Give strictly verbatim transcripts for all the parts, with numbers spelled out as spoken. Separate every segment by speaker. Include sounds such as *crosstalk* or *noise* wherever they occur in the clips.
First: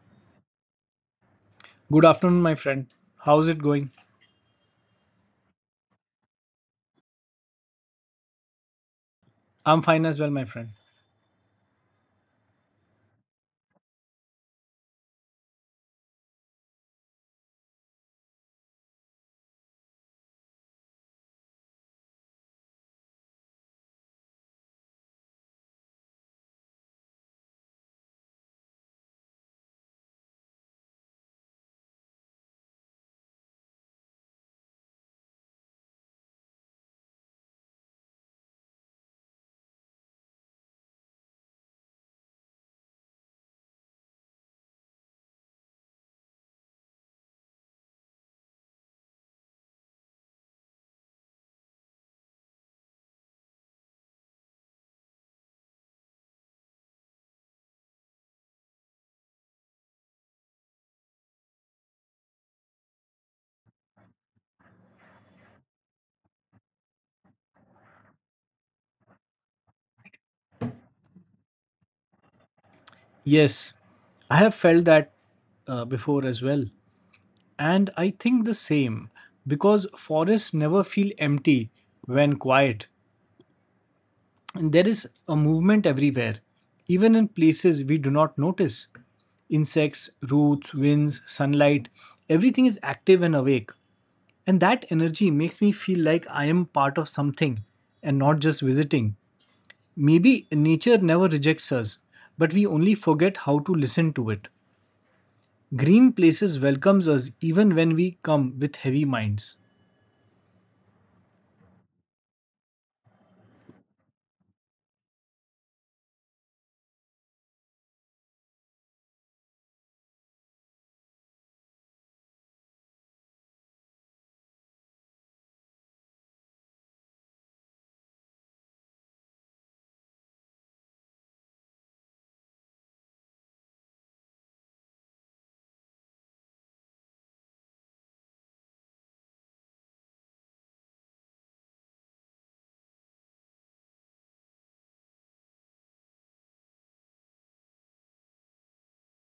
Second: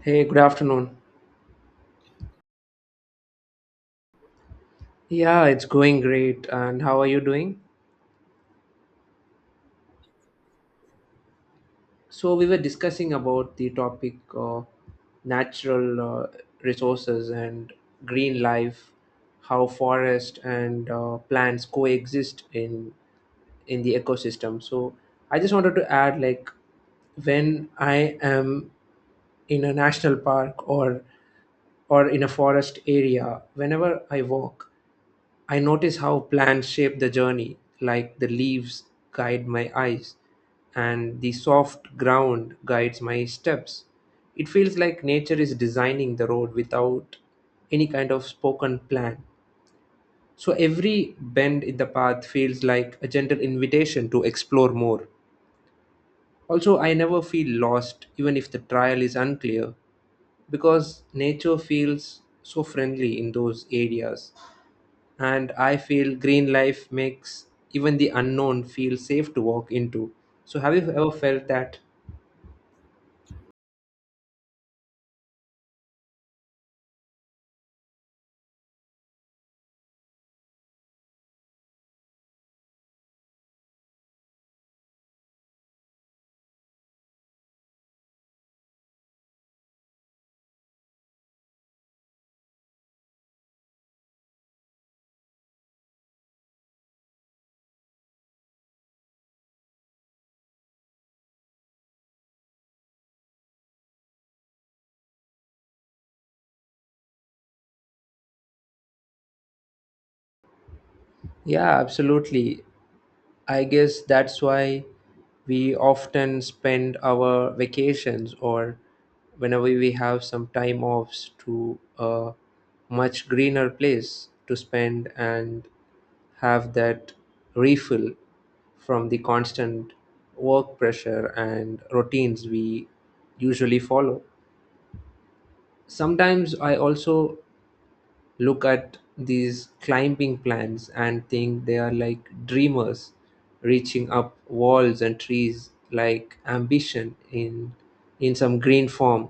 Speaker 1: Hey, good afternoon.
Speaker 2: Good afternoon, my friend. How's it going?
Speaker 1: Yeah, it's going great. And how are you doing?
Speaker 2: I'm fine as well, my friend.
Speaker 1: So, we were discussing about the topic of natural uh, resources and green life, how forest and uh, plants coexist in in the ecosystem. So, I just wanted to add like when I am in a national park or or in a forest area, whenever I walk, I notice how plants shape the journey, like the leaves guide my eyes and the soft ground guides my steps. It feels like nature is designing the road without any kind of spoken plan. So every bend in the path feels like a gentle invitation to explore more. Also, I never feel lost even if the trail is unclear because nature feels so friendly in those areas and I feel green life makes even the unknown feel safe to walk into. So, have you ever felt that?
Speaker 2: Yes, I have felt that uh, before as well. And I think the same because forests never feel empty when quiet. And there is a movement everywhere, even in places we do not notice. Insects, roots, winds, sunlight, everything is active and awake. And that energy makes me feel like I am part of something and not just visiting. Maybe nature never rejects us, but we only forget how to listen to it. Green places welcomes us even when we come with heavy minds.
Speaker 1: Yeah, absolutely. I guess that's why we often spend our vacations or whenever we have some time offs to a much greener place to spend and have that refill from the constant work pressure and routines we usually follow. Sometimes I also look at these climbing plants and think they are like dreamers reaching up walls and trees like ambition in in some green form.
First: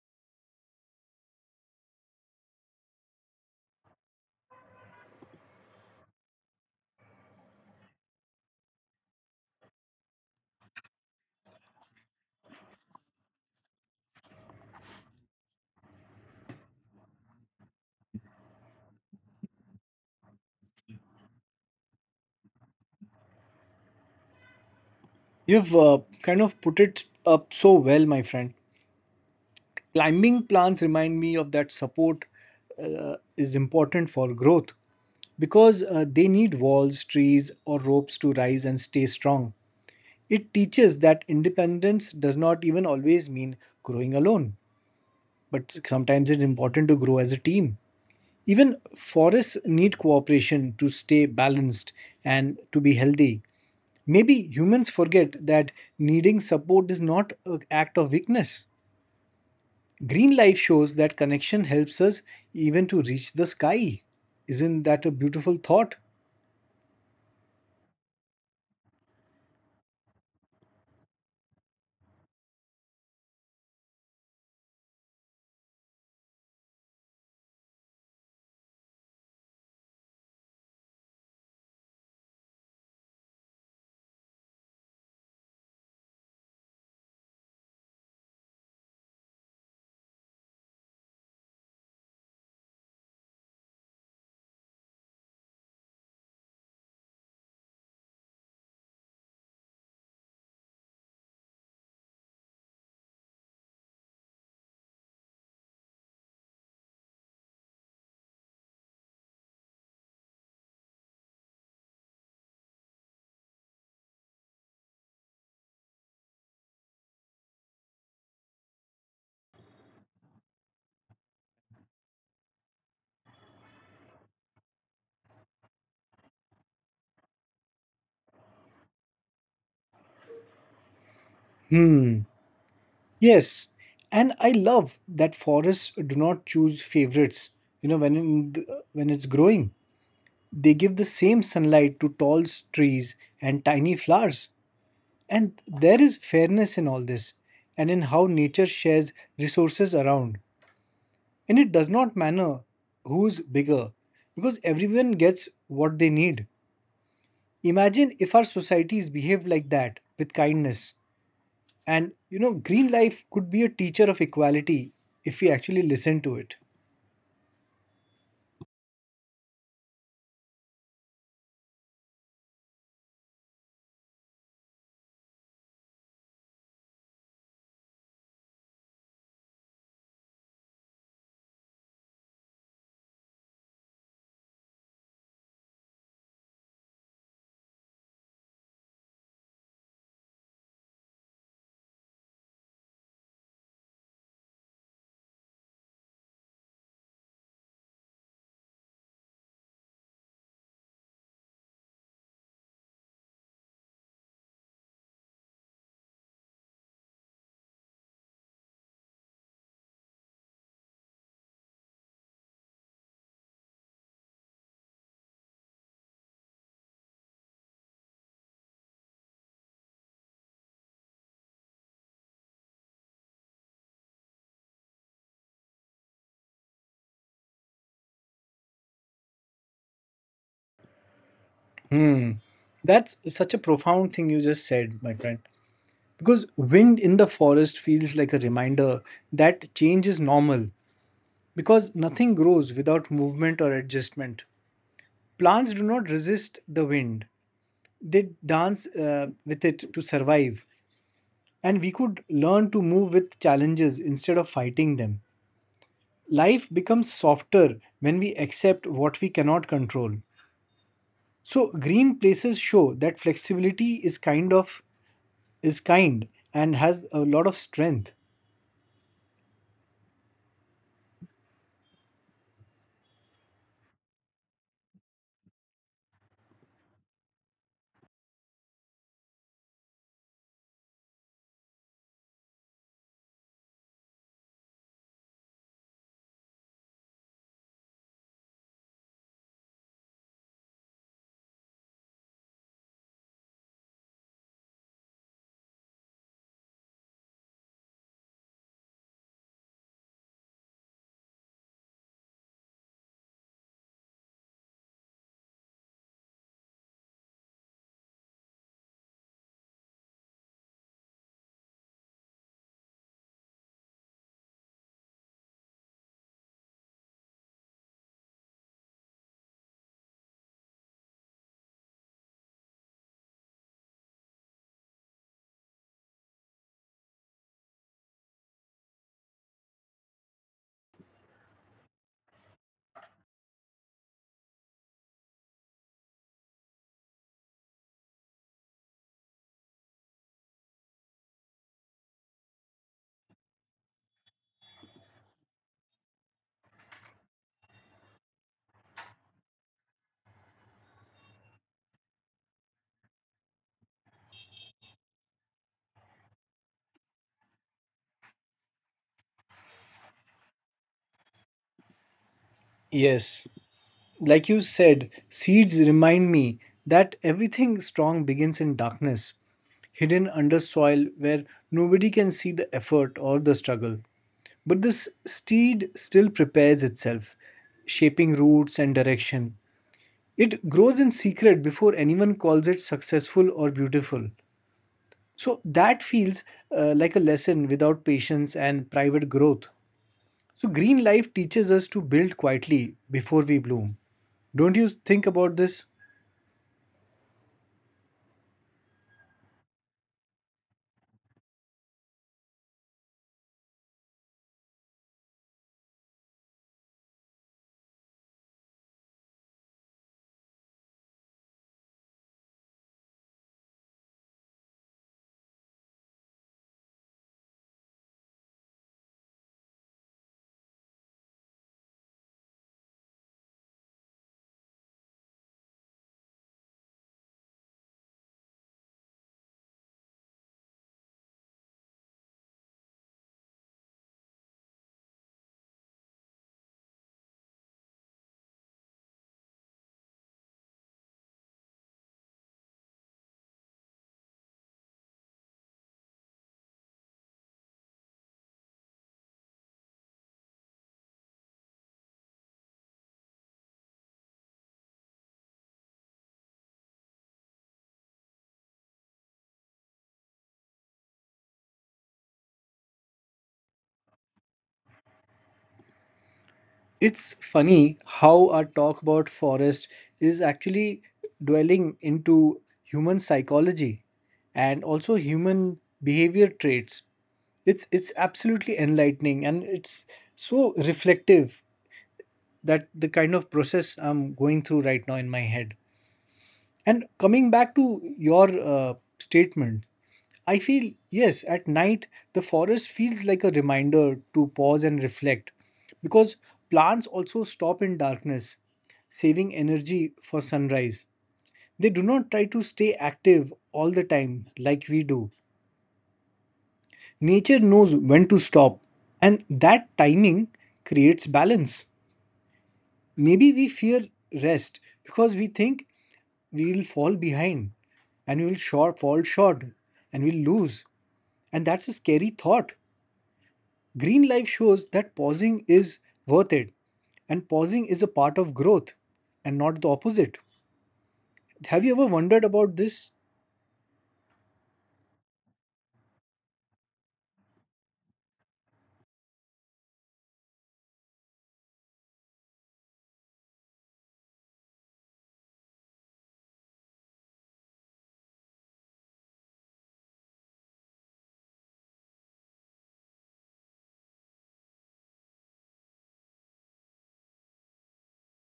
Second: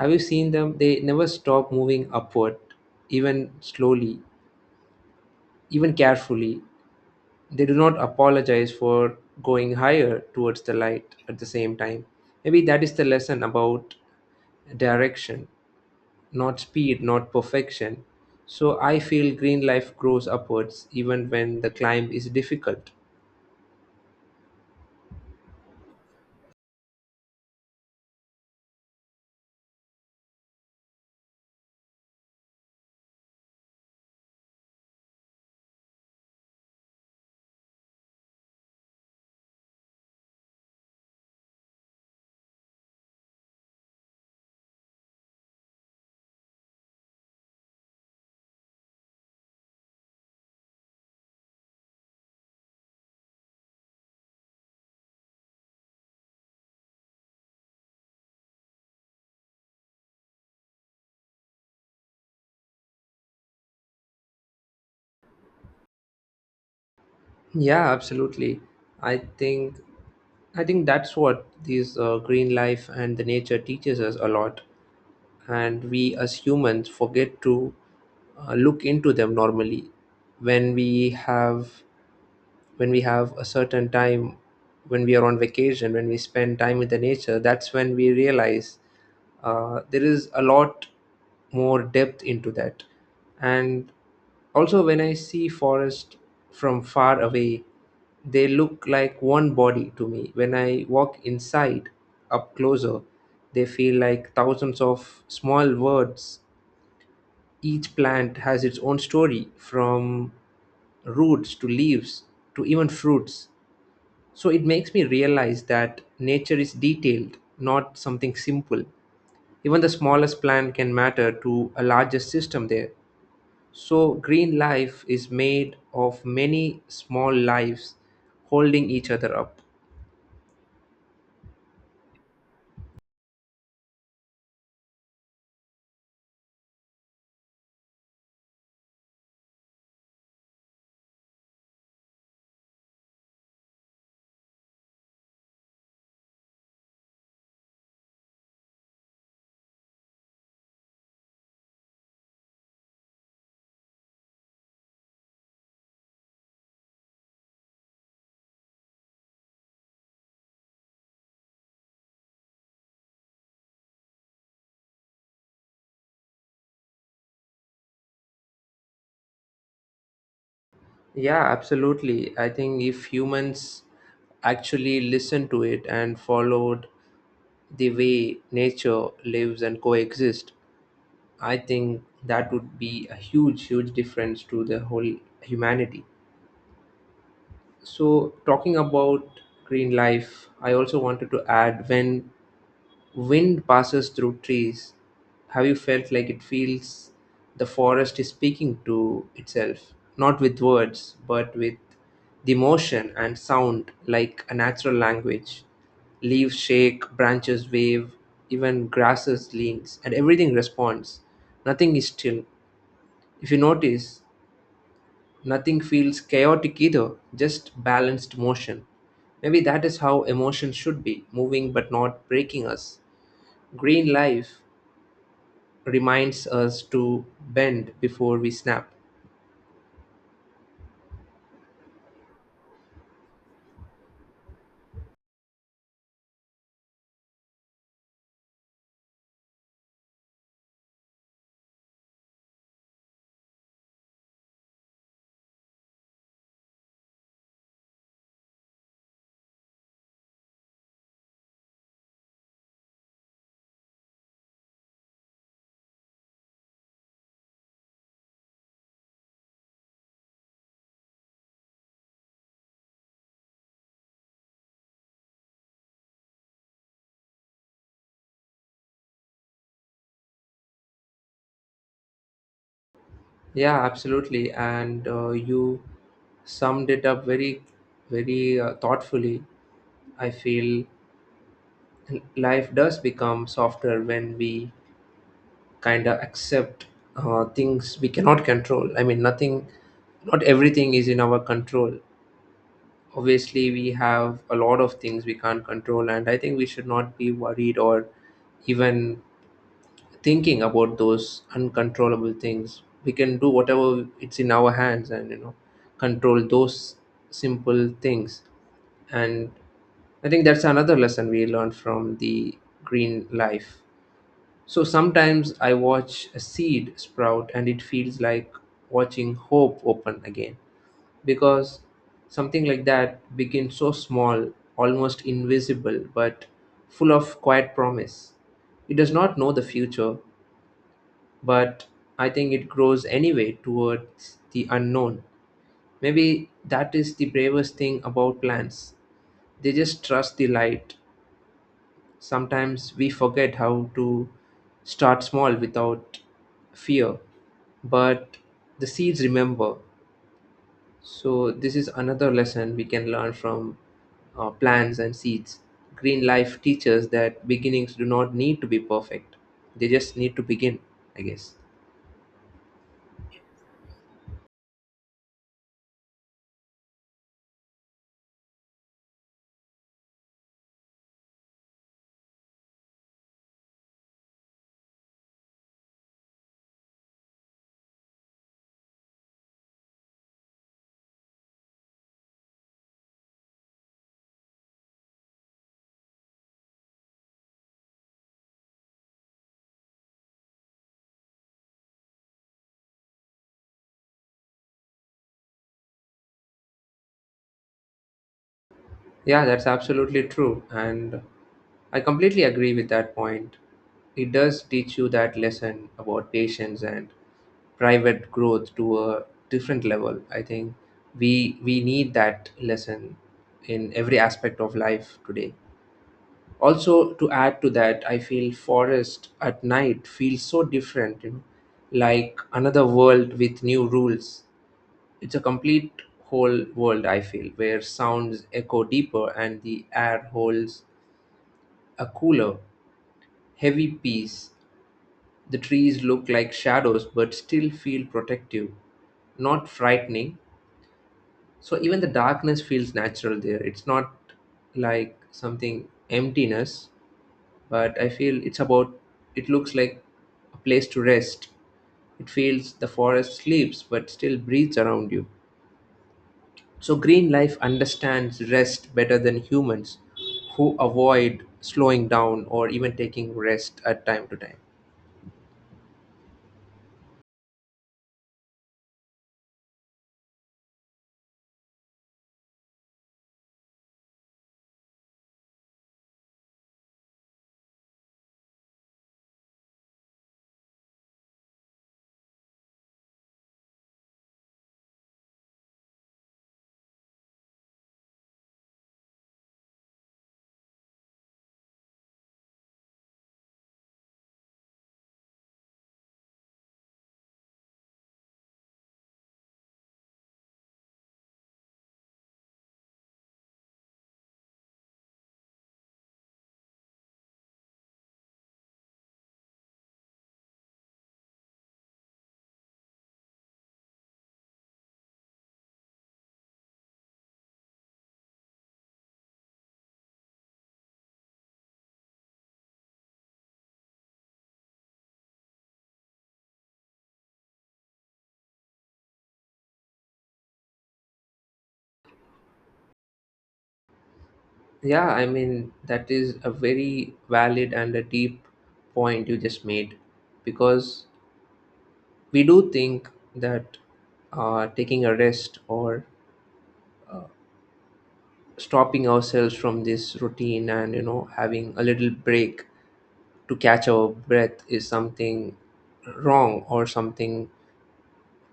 Speaker 1: Have you seen them? They never stop moving upward, even slowly, even carefully. They do not apologize for going higher towards the light at the same time. Maybe that is the lesson about direction, not speed, not perfection. So I feel green life grows upwards even when the climb is difficult.
Speaker 2: You've uh, kind of put it up so well, my friend. Climbing plants remind me of that support is important for growth because uh, they need walls, trees, or ropes to rise and stay strong. It teaches that independence does not even always mean growing alone, but sometimes it's important to grow as a team. Even forests need cooperation to stay balanced and to be healthy. Maybe humans forget that needing support is not an act of weakness. Green life shows that connection helps us even to reach the sky. Isn't that a beautiful thought?
Speaker 1: Yeah, absolutely. I think I think that's what these uh, green life and the nature teaches us a lot, and we as humans forget to uh, look into them normally when we have when we have a certain time when we are on vacation, when we spend time with the nature, that's when we realize uh, there is a lot more depth into that. And also when I see forest from far away, they look like one body to me. When I walk inside, up closer, they feel like thousands of small words. Each plant has its own story, from roots to leaves to even fruits. So it makes me realize that nature is detailed, not something simple. Even the smallest plant can matter to a larger system there. So green life is made of many small lives holding each other up.
Speaker 2: Hmm. Yes. And I love that forests do not choose favorites. You know, when in the, when it's growing, they give the same sunlight to tall trees and tiny flowers. And there is fairness in all this and in how nature shares resources around. And it does not matter who's bigger because everyone gets what they need. Imagine if our societies behaved like that with kindness. And you know, green life could be a teacher of equality if we actually listen to it.
Speaker 1: Yeah, absolutely. I think if humans actually listened to it and followed the way nature lives and coexist, I think that would be a huge huge difference to the whole humanity. So talking about green life, I also wanted to add, when wind passes through trees, have you felt like it feels the forest is speaking to itself, not with words, but with the motion and sound like a natural language? Leaves shake, branches wave, even grasses leans, and everything responds. Nothing is still. If you notice, nothing feels chaotic either, just balanced motion. Maybe that is how emotion should be, moving but not breaking us. Green life reminds us to bend before we snap.
Speaker 2: Hmm. That's such a profound thing you just said, my friend. Because wind in the forest feels like a reminder that change is normal because nothing grows without movement or adjustment. Plants do not resist the wind, they dance uh, with it to survive. And we could learn to move with challenges instead of fighting them. Life becomes softer when we accept what we cannot control. So green places show that flexibility is kind of is kind and has a lot of strength.
Speaker 1: Yeah, absolutely. And uh, you summed it up very, very uh, thoughtfully. I feel life does become softer when we kind of accept uh, things we cannot control. I mean, nothing, not everything is in our control. Obviously, we have a lot of things we can't control, and I think we should not be worried or even thinking about those uncontrollable things. We can do whatever it's in our hands, and you know, control those simple things. And I think that's another lesson we learned from the green life. So sometimes I watch a seed sprout and it feels like watching hope open again, because something like that begins so small, almost invisible, but full of quiet promise. It does not know the future, but I think it grows anyway towards the unknown. Maybe that is the bravest thing about plants. They just trust the light. Sometimes we forget how to start small without fear, but the seeds remember. So, this is another lesson we can learn from uh, plants and seeds. Green life teaches that beginnings do not need to be perfect, they just need to begin, I guess.
Speaker 2: Yes, like you said, seeds remind me that everything strong begins in darkness, hidden under soil where nobody can see the effort or the struggle. But this seed still prepares itself, shaping roots and direction. It grows in secret before anyone calls it successful or beautiful. So that feels uh, like a lesson without patience and private growth. So green life teaches us to build quietly before we bloom. Don't you think about this?
Speaker 1: Yeah, that's absolutely true. And I completely agree with that point. It does teach you that lesson about patience and private growth to a different level. I think we we need that lesson in every aspect of life today. Also, to add to that, I feel forest at night feels so different, you know, like another world with new rules. It's a complete whole world, I feel, where sounds echo deeper and the air holds a cooler, heavy peace. The trees look like shadows but still feel protective, not frightening. So even the darkness feels natural there. It's not like something emptiness, but I feel it's about, it looks like a place to rest. It feels the forest sleeps but still breathes around you. So, green life understands rest better than humans who avoid slowing down or even taking rest at time to time.
Speaker 2: It's funny how our talk about forest is actually dwelling into human psychology and also human behavior traits. It's it's absolutely enlightening and it's so reflective that the kind of process I'm going through right now in my head. And coming back to your uh, statement, I feel yes, at night the forest feels like a reminder to pause and reflect because plants also stop in darkness, saving energy for sunrise. They do not try to stay active all the time like we do. Nature knows when to stop, and that timing creates balance. Maybe we fear rest because we think we will fall behind and we will short, fall short and we'll lose. And that's a scary thought. Green life shows that pausing is worth it and pausing is a part of growth and not the opposite. Have you ever wondered about this?
Speaker 1: Yeah, I mean, that is a very valid and a deep point you just made, because we do think that uh, taking a rest or stopping ourselves from this routine, and you know, having a little break to catch our breath is something wrong or something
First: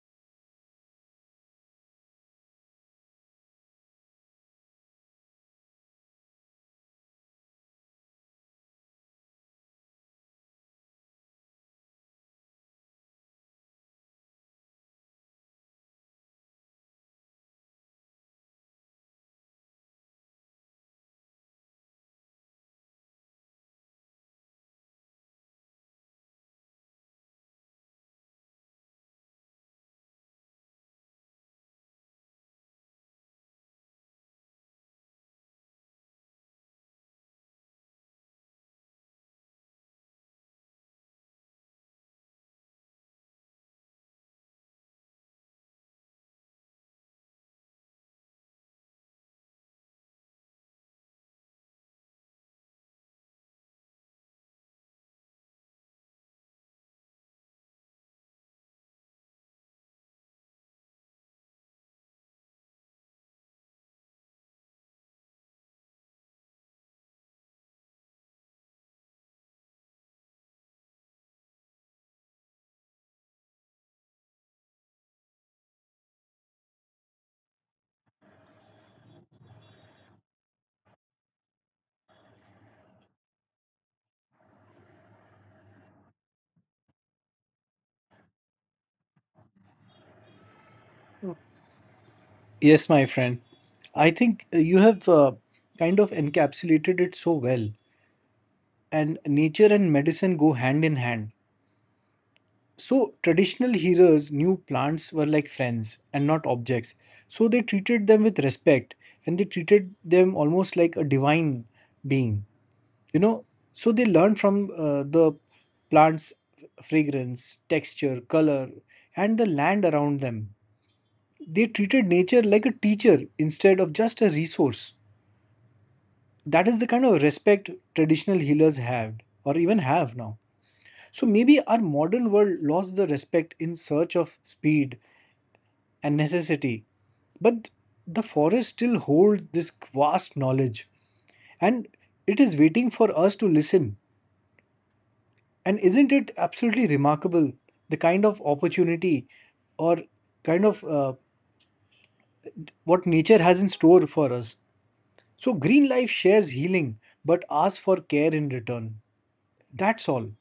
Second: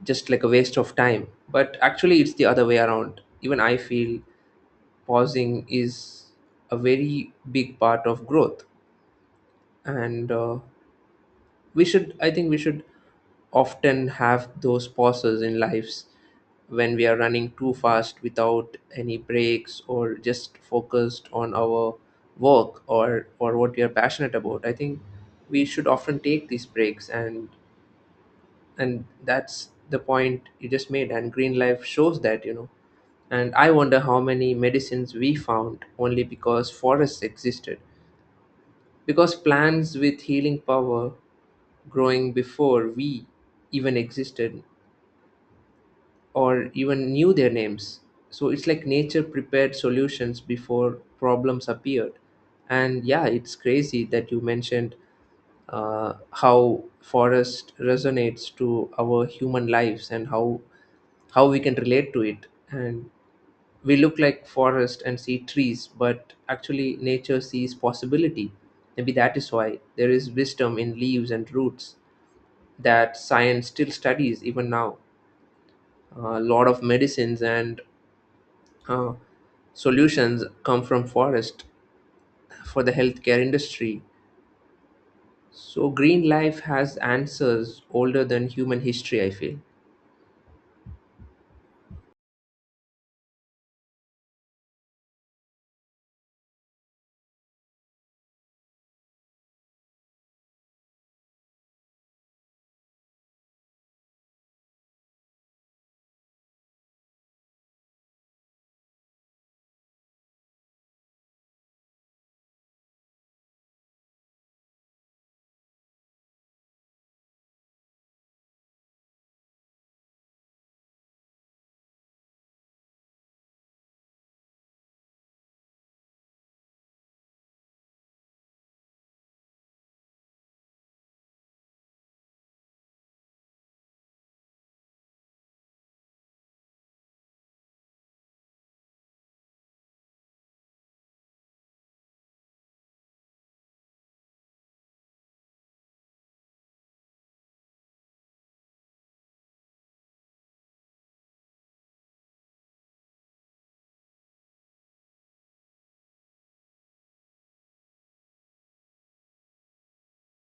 Speaker 1: just like a waste of time. But actually, it's the other way around. Even I feel pausing is a very big part of growth, and uh, we should. I think we should often have those pauses in lives when we are running too fast without any breaks or just focused on our work or or what we are passionate about. I think we should often take these breaks, and and that's the point you just made, and green life shows that, you know. And I wonder how many medicines we found only because forests existed, because plants with healing power growing before we even existed or even knew their names. So it's like nature prepared solutions before problems appeared. And yeah, it's crazy that you mentioned uh, how forest resonates to our human lives and how how we can relate to it. And we look like forest and see trees, but actually nature sees possibility. Maybe that is why there is wisdom in leaves and roots that science still studies even now. A lot of medicines and uh, solutions come from forest for the healthcare industry. So green life has answers older than human history, I feel.
Speaker 2: Yes, my friend. I think uh, you have uh, kind of encapsulated it so well. And nature and medicine go hand in hand. So traditional heroes knew plants were like friends and not objects. So they treated them with respect and they treated them almost like a divine being. You know, so they learned from uh, the plants fragrance, texture, color and the land around them. They treated nature like a teacher instead of just a resource. That is the kind of respect traditional healers had or even have now. So maybe our modern world lost the respect in search of speed and necessity. But the forest still holds this vast knowledge and it is waiting for us to listen. And isn't it absolutely remarkable the kind of opportunity or kind of uh, what nature has in store for us? So, green life shares healing but asks for care in return. That's all.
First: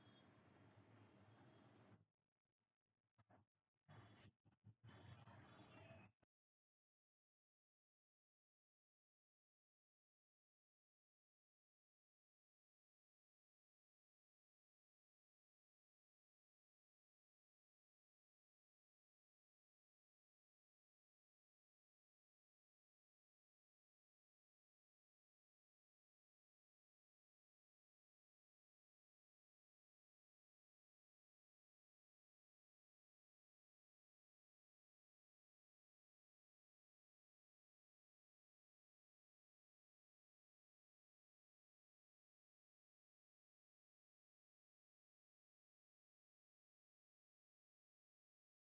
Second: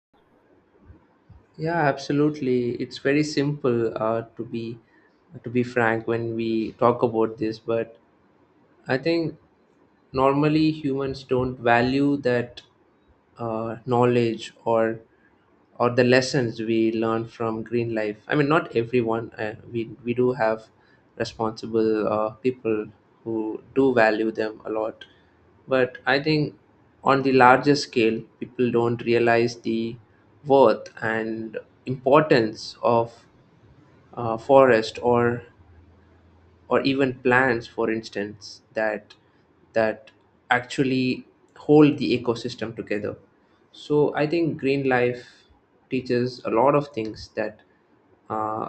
Speaker 1: Yeah, absolutely. It's very simple, uh, to be to be frank, when we talk about this. But I think normally humans don't value that uh, knowledge or or the lessons we learn from green life. I mean, not everyone, uh, we we do have responsible uh, people who do value them a lot, but I think on the larger scale people don't realize the worth and importance of uh, forest or or even plants, for instance, that that actually hold the ecosystem together. So I think green life teaches a lot of things that uh,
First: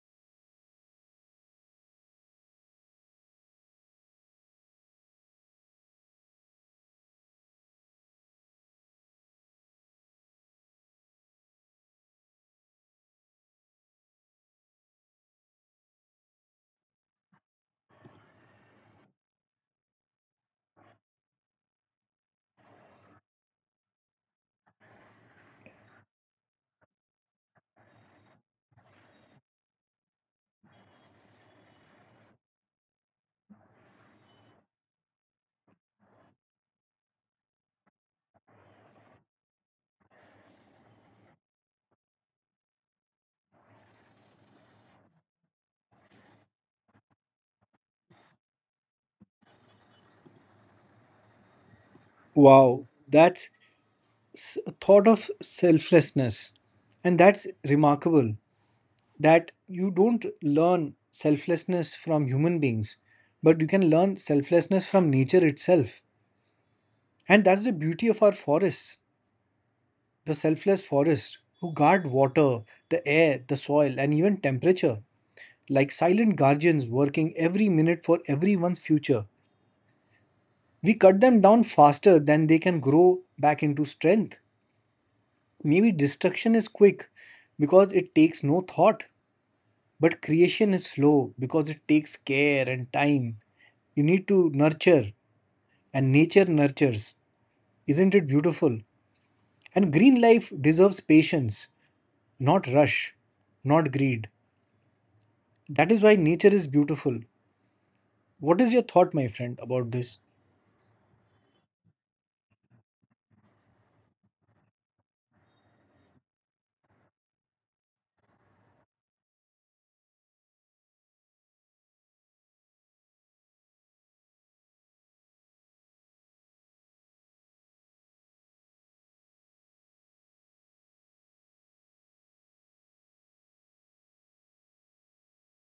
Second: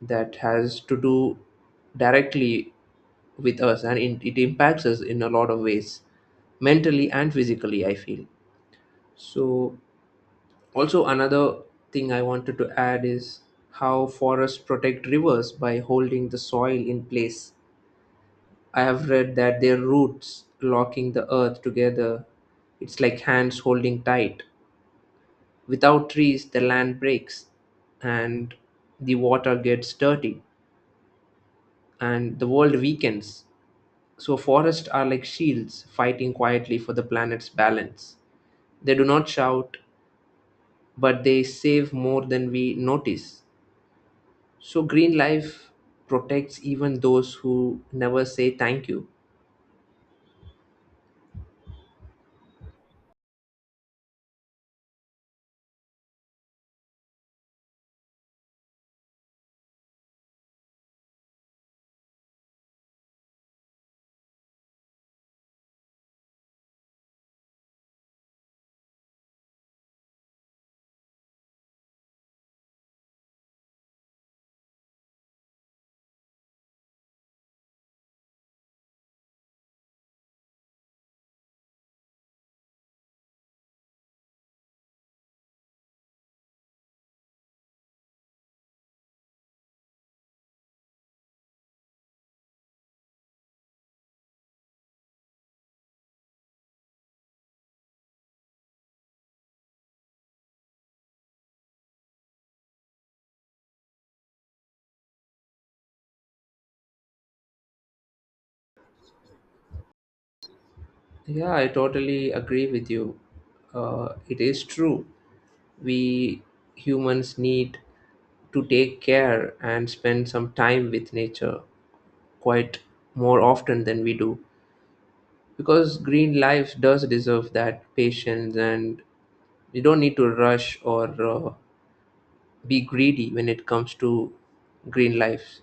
Speaker 1: that has to do directly with us, and it, it impacts us in a lot of ways, mentally and physically, I feel. So also another thing I wanted to add is how forests protect rivers by holding the soil in place. I have read that their roots locking the earth together, it's like hands holding tight. Without trees, the land breaks and the water gets dirty and the world weakens. So, forests are like shields fighting quietly for the planet's balance. They do not shout, but they save more than we notice. So, green life protects even those who never say thank you.
Speaker 2: Wow, that's s- a thought of selflessness. And that's remarkable that you don't learn selflessness from human beings, but you can learn selflessness from nature itself. And that's the beauty of our forests, the selfless forests who guard water, the air, the soil, and even temperature, like silent guardians working every minute for everyone's future. We cut them down faster than they can grow back into strength. Maybe destruction is quick because it takes no thought, but creation is slow because it takes care and time. You need to nurture, and nature nurtures. Isn't it beautiful? And green life deserves patience, not rush, not greed. That is why nature is beautiful. What is your thought, my friend, about this?
Speaker 1: Yeah, I totally agree with you. Uh, it is true. We humans need to take care and spend some time with nature quite more often than we do, because green life does deserve that patience, and you don't need to rush or uh, be greedy when it comes to green life.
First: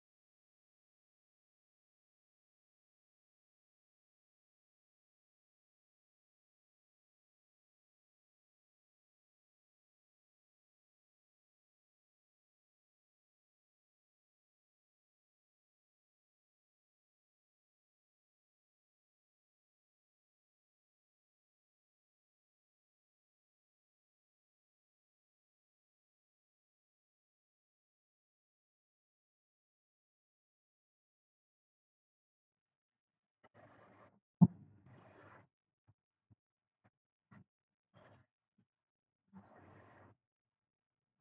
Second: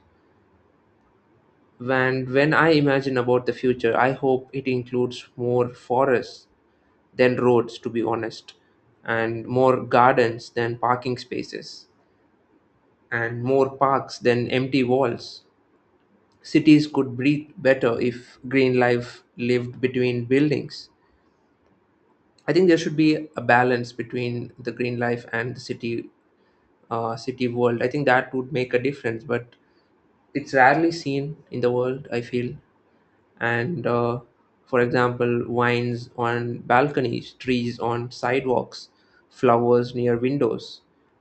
Speaker 1: And when I imagine about the future, I hope it includes more forests than roads, to be honest, and more gardens than parking spaces, and more parks than empty walls. Cities could breathe better if green life lived between buildings. I think there should be a balance between the green life and the city, uh, city world. I think that would make a difference, but it's rarely seen in the world. I feel and uh, for example, vines on balconies, trees on sidewalks, flowers near windows.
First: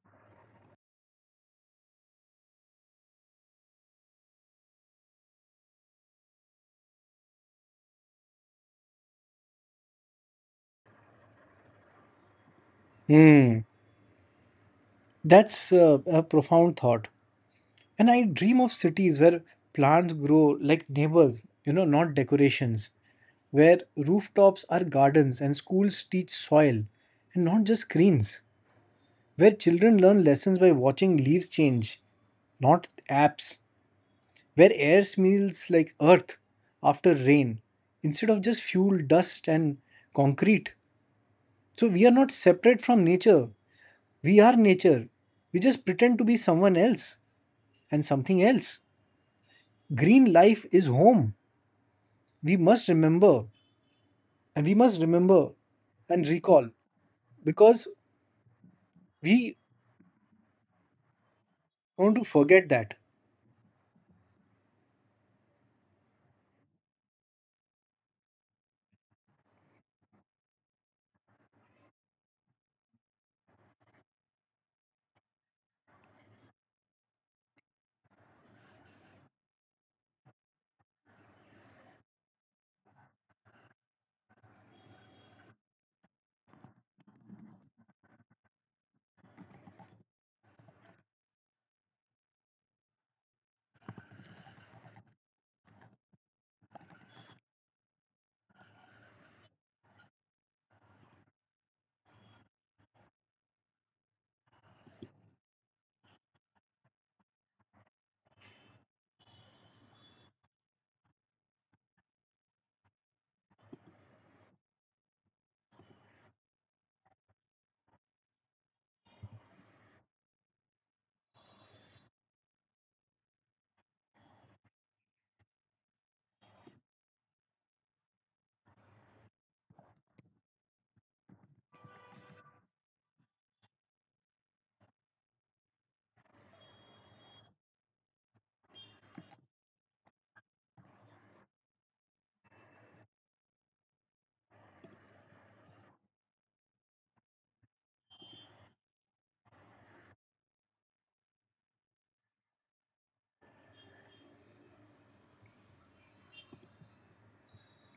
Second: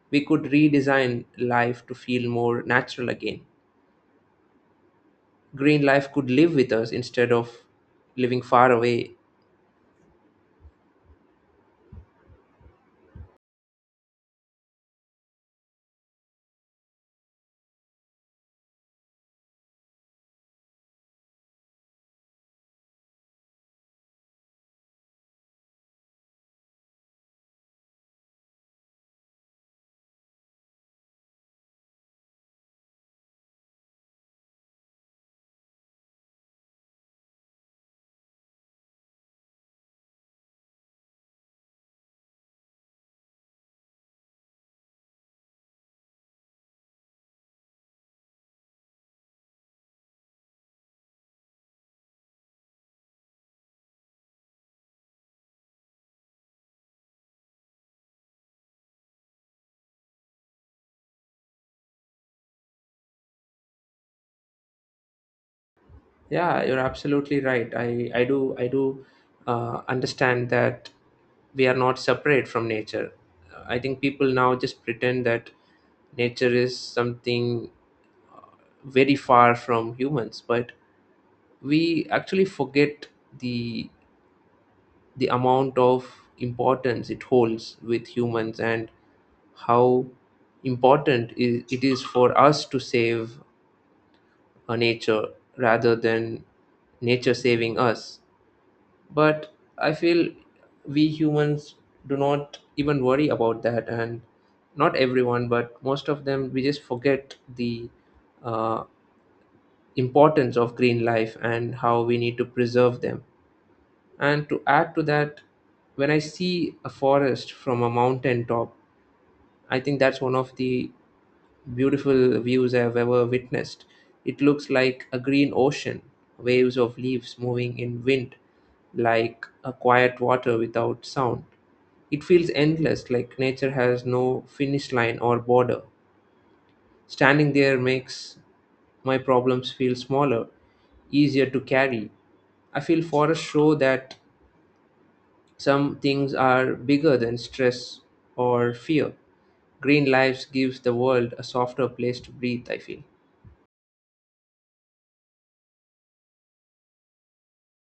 Speaker 1: We could redesign life to feel more natural again. Green life could live with us instead of living far away.
Speaker 2: Hmm, that's uh, a profound thought. And I dream of cities where plants grow like neighbors, you know, not decorations, where rooftops are gardens and schools teach soil and not just screens, where children learn lessons by watching leaves change not apps, where air smells like earth after rain instead of just fuel, dust, and concrete. So we are not separate from nature. We are nature. We just pretend to be someone else and something else. Green life is home. We must remember and we must remember and recall because we want to forget that.
Speaker 1: Yeah, you're absolutely right. I i do i do uh, understand that we are not separate from nature. I think people now just pretend that nature is something very far from humans, but we actually forget the the amount of importance it holds with humans and how important i- it is for us to save a nature rather than nature saving us. But I feel we humans do not even worry about that, and not everyone, but most of them, we just forget the uh, importance of green life and how we need to preserve them. And to add to that, when I see a forest from a mountain top, I think that's one of the beautiful views I've ever witnessed. It looks like a green ocean, waves of leaves moving in wind, like a quiet water without sound. It feels endless, like nature has no finish line or border. Standing there makes my problems feel smaller, easier to carry. I feel forests show that some things are bigger than stress or fear. Green Lives gives the world a softer place to breathe, I feel.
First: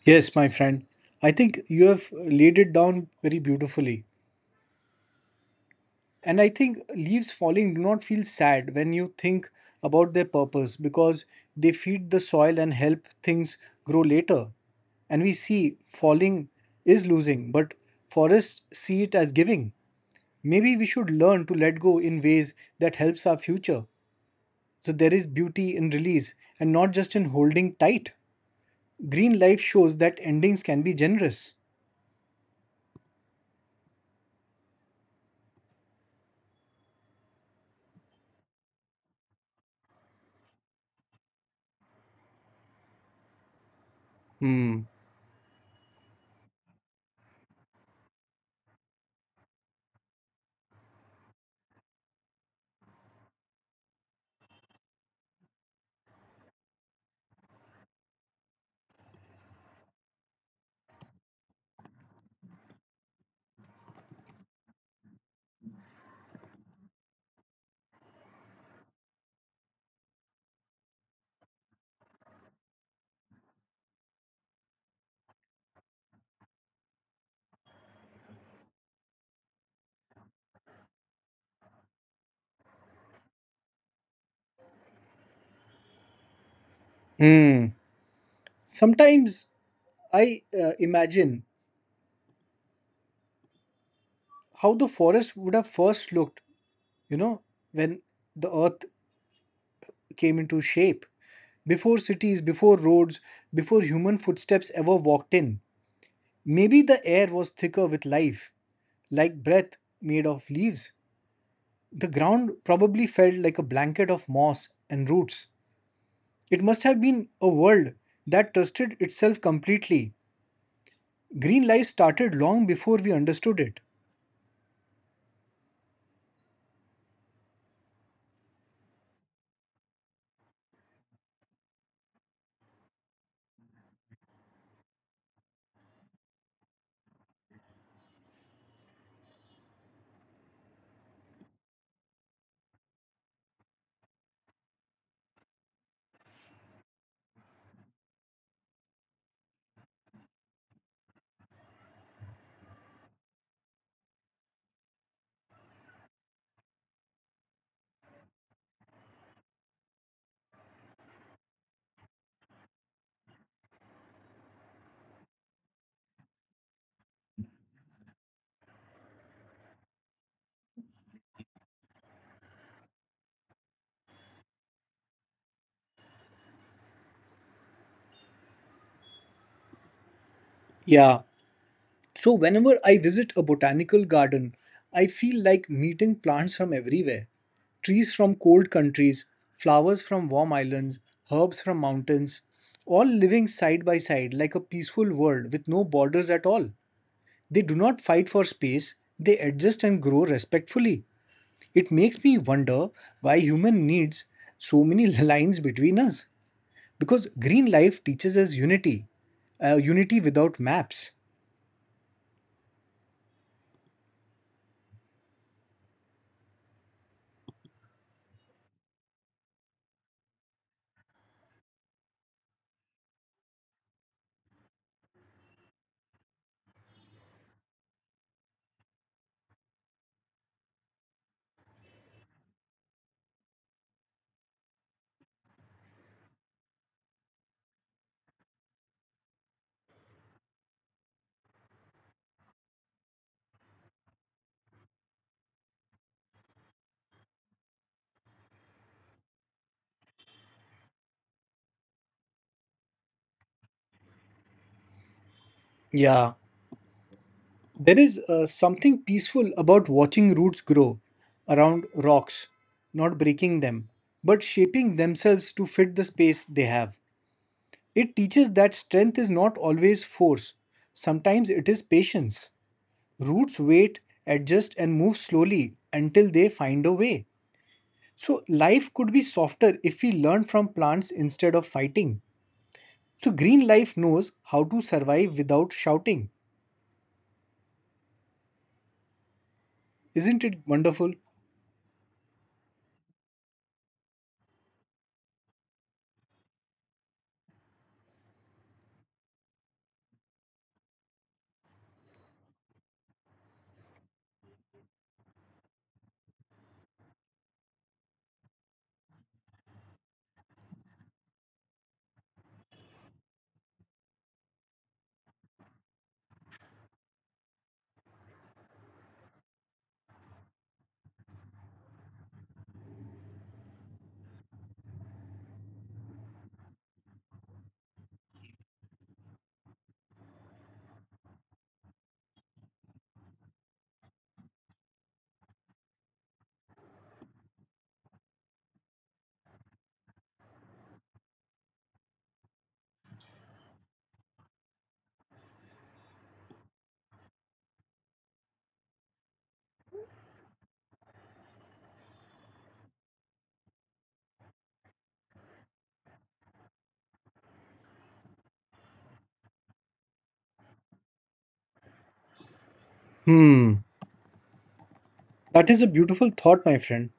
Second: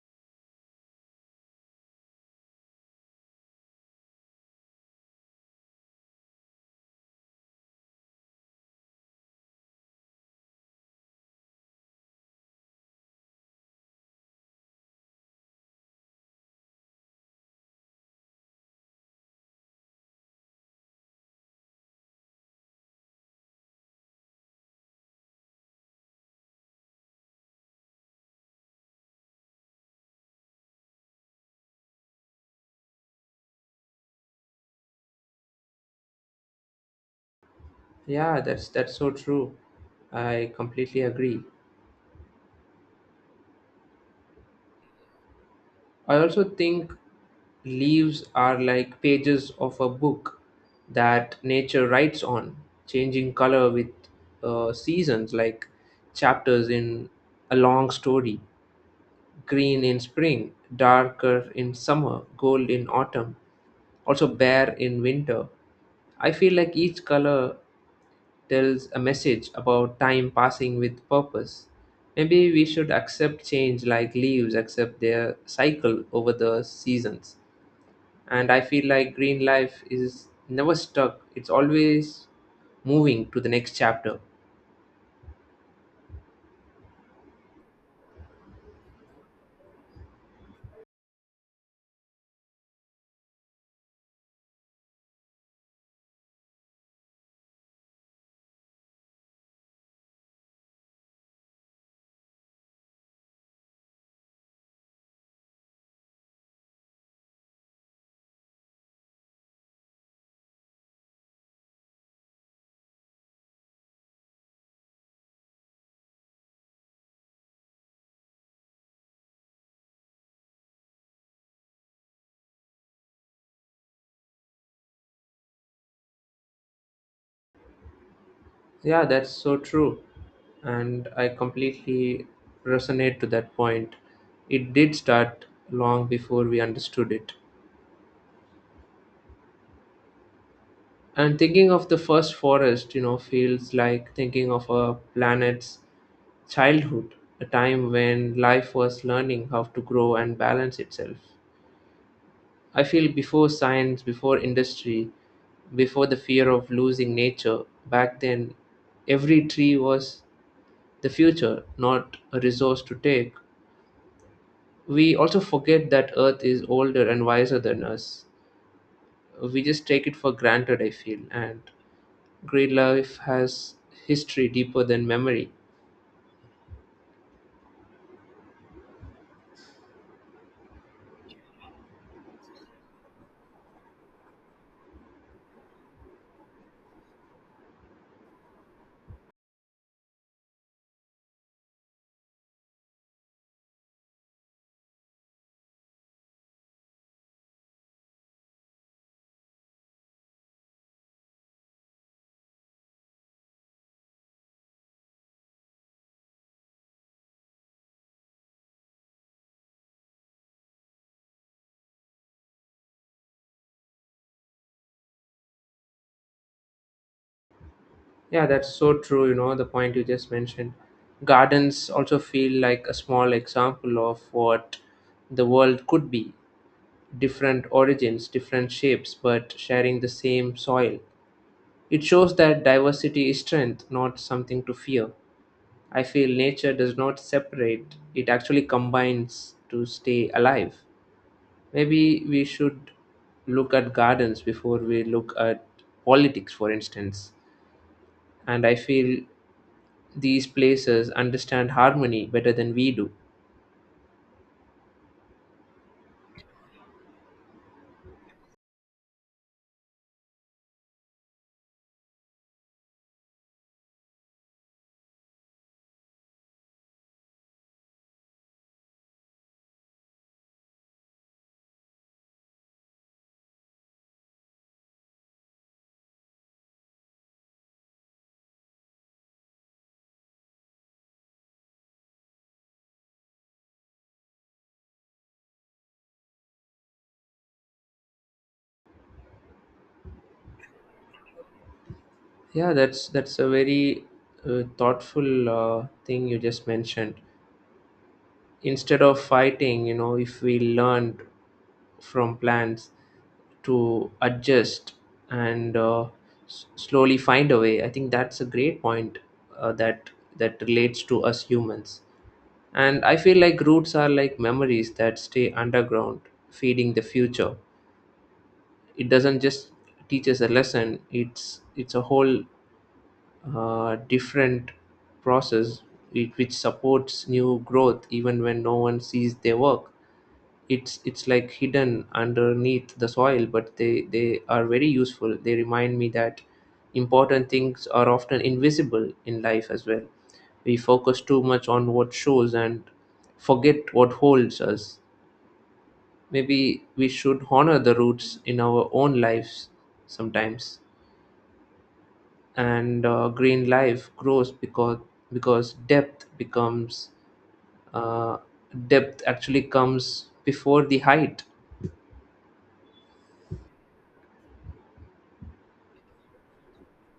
Speaker 2: Yes, my friend. I think you have laid it down very beautifully. And I think leaves falling do not feel sad when you think about their purpose because they feed the soil and help things grow later. And we see falling is losing, but forests see it as giving. Maybe we should learn to let go in ways that helps our future. So there is beauty in release and not just in holding tight. Green life shows that endings can be generous.
Speaker 1: Yeah, that's that's so true. I completely agree.
Speaker 2: Hmm.
Speaker 1: I also think leaves are like pages of a book that nature writes on, changing color with uh, seasons, like chapters in a long story. Green in spring, darker in summer, gold in autumn, also bare in winter. I feel like each color tells a message about time passing with purpose. Maybe we should accept change like leaves accept their cycle over the seasons. And I feel like green life is never stuck, it's always moving to the next chapter.
Speaker 2: Hmm. Sometimes I uh, imagine how the forest would have first looked, you know, when the earth came into shape, before cities, before roads, before human footsteps ever walked in. Maybe the air was thicker with life, like breath made of leaves. The ground probably felt like a blanket of moss and roots. It must have been a world that trusted itself completely. Green life started long before we understood it.
Speaker 1: Yeah, that's so true. And I completely resonate to that point. It did start long before we understood it. And thinking of the first forest, you know, feels like thinking of a planet's childhood, a time when life was learning how to grow and balance itself. I feel before science, before industry, before the fear of losing nature, back then every tree was the future, not a resource to take. We also forget that Earth is older and wiser than us. We just take it for granted, I feel, and Great life has history deeper than memory.
Speaker 2: Yeah, so, whenever I visit a botanical garden, I feel like meeting plants from everywhere trees from cold countries, flowers from warm islands, herbs from mountains, all living side by side like a peaceful world with no borders at all. They do not fight for space, they adjust and grow respectfully. It makes me wonder why human needs so many *laughs* lines between us. Because green life teaches us unity, uh, unity without maps.
Speaker 1: Yeah, that's so true. You know, the point you just mentioned. Gardens also feel like a small example of what the world could be: different origins, different shapes, but sharing the same soil. It shows that diversity is strength, not something to fear. I feel nature does not separate, it actually combines to stay alive. Maybe we should look at gardens before we look at politics, for instance. And I feel these places understand harmony better than we do.
Speaker 2: Yeah, there is uh, something peaceful about watching roots grow around rocks, not breaking them, but shaping themselves to fit the space they have. It teaches that strength is not always force, sometimes it is patience. Roots wait, adjust, and move slowly until they find a way. So, life could be softer if we learn from plants instead of fighting. So, green life knows how to survive without shouting. Isn't it wonderful?
Speaker 1: Yeah, that's that's a very uh, thoughtful uh, thing you just mentioned. Instead of fighting, you know, if we learned from plants to adjust and uh, s- slowly find a way, I think that's a great point uh, that that relates to us humans. And I feel like roots are like memories that stay underground, feeding the future. It doesn't just teach us a lesson; it's it's a whole uh, different process it, which supports new growth even when no one sees their work. It's it's like hidden underneath the soil, but they they are very useful. They remind me that important things are often invisible in life as well. We focus too much on what shows and forget what holds us. Maybe we should honor the roots in our own lives sometimes. And uh, green life grows because because depth becomes uh, depth actually comes before the height.
Speaker 2: Hmm. That is a beautiful thought, my friend.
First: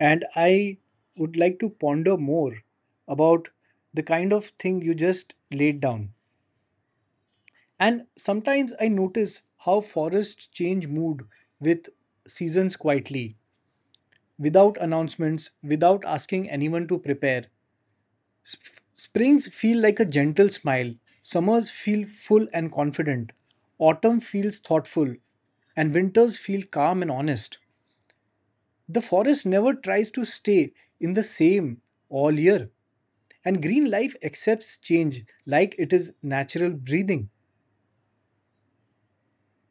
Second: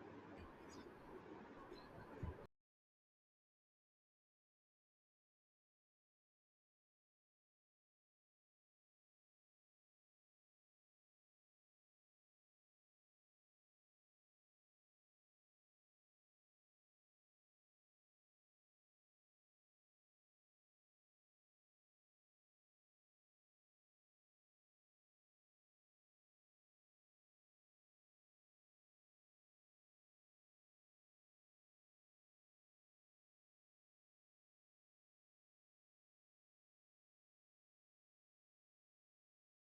Speaker 2: And I would like to ponder more about the kind of thing you just laid down. And sometimes I notice how forests change mood with seasons quietly, without announcements, without asking anyone to prepare. Sp- springs feel like a gentle smile, summers feel full and confident, autumn feels thoughtful, and winters feel calm and honest. The forest never tries to stay in the same all year, and green life accepts change like it is natural breathing.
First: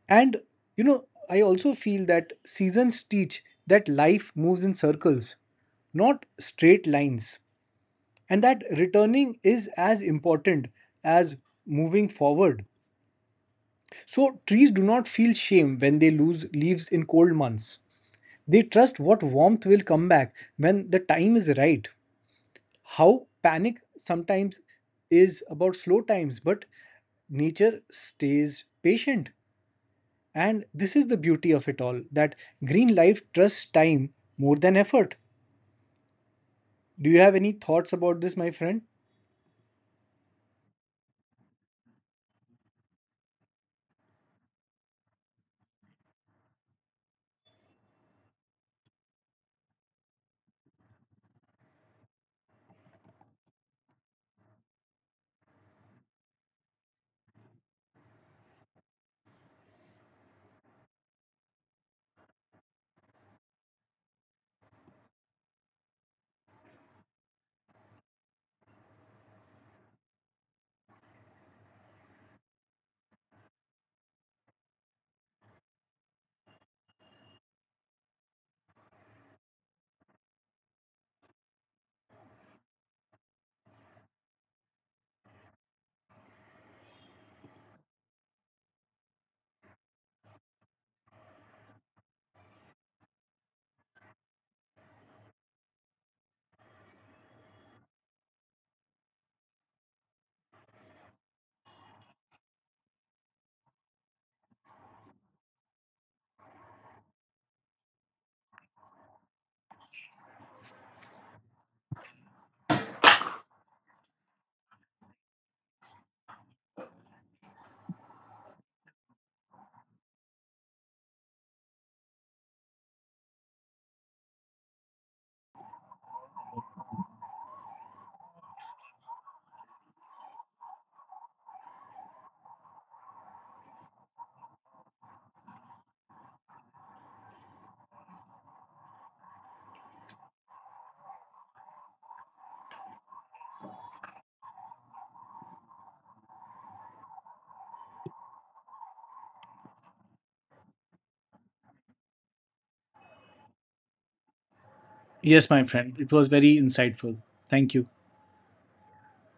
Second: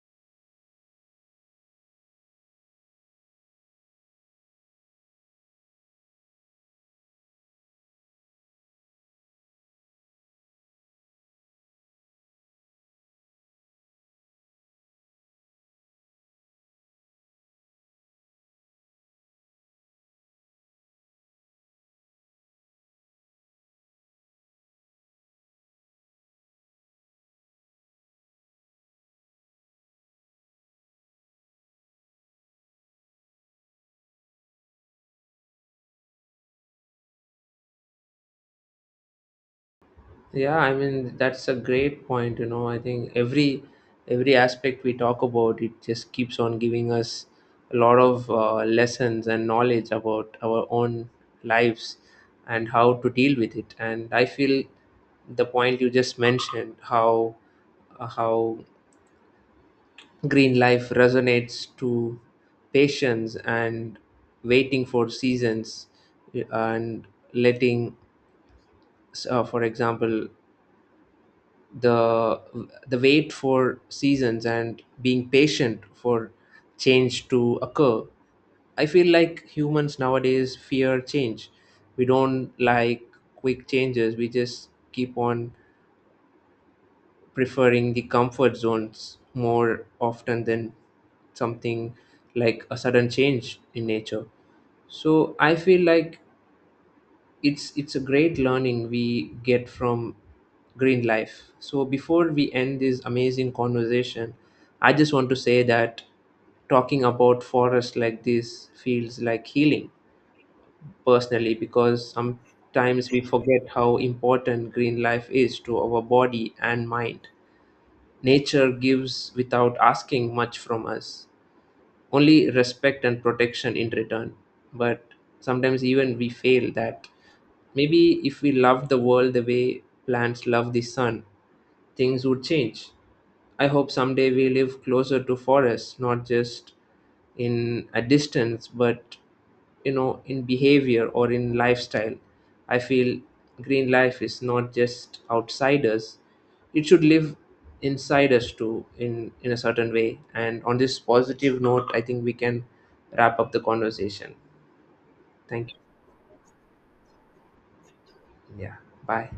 Speaker 2: And you know, I also feel that seasons teach that life moves in circles, not straight lines, and that returning is as important as moving forward. So, trees do not feel shame when they lose leaves in cold months. They trust what warmth will come back when the time is right. How panic sometimes is about slow times, but nature stays patient. And this is the beauty of it all that green life trusts time more than effort. Do you have any thoughts about this, my friend?
Speaker 1: Yeah, I mean that's a great point, you know. I think every every aspect we talk about, it just keeps on giving us a lot of uh, lessons and knowledge about our own lives and how to deal with it. And I feel the point you just mentioned, how uh, how green life resonates to patience and waiting for seasons, uh, and letting uh, for example, the the wait for seasons and being patient for change to occur. I feel like humans nowadays fear change. We don't like quick changes. We just keep on preferring the comfort zones more often than something like a sudden change in nature. So I feel like it's it's a great learning we get from green life. So before we end this amazing conversation, I just want to say that talking about forests like this feels like healing personally, because sometimes we forget how important green life is to our body and mind. Nature gives without asking much from us, only respect and protection in return. But sometimes even we fail that. Maybe if we loved the world the way plants love the sun, things would change. I hope someday we live closer to forests, not just in a distance, but you know, in behavior or in lifestyle. I feel green life is not just outside us, it should live inside us too, in in a certain way. And on this positive note, I think we can wrap up the conversation.
Speaker 2: Yes, my
Speaker 1: Thank you.
Speaker 2: friend, it was very insightful. Thank you.
Speaker 1: Yeah. Bye.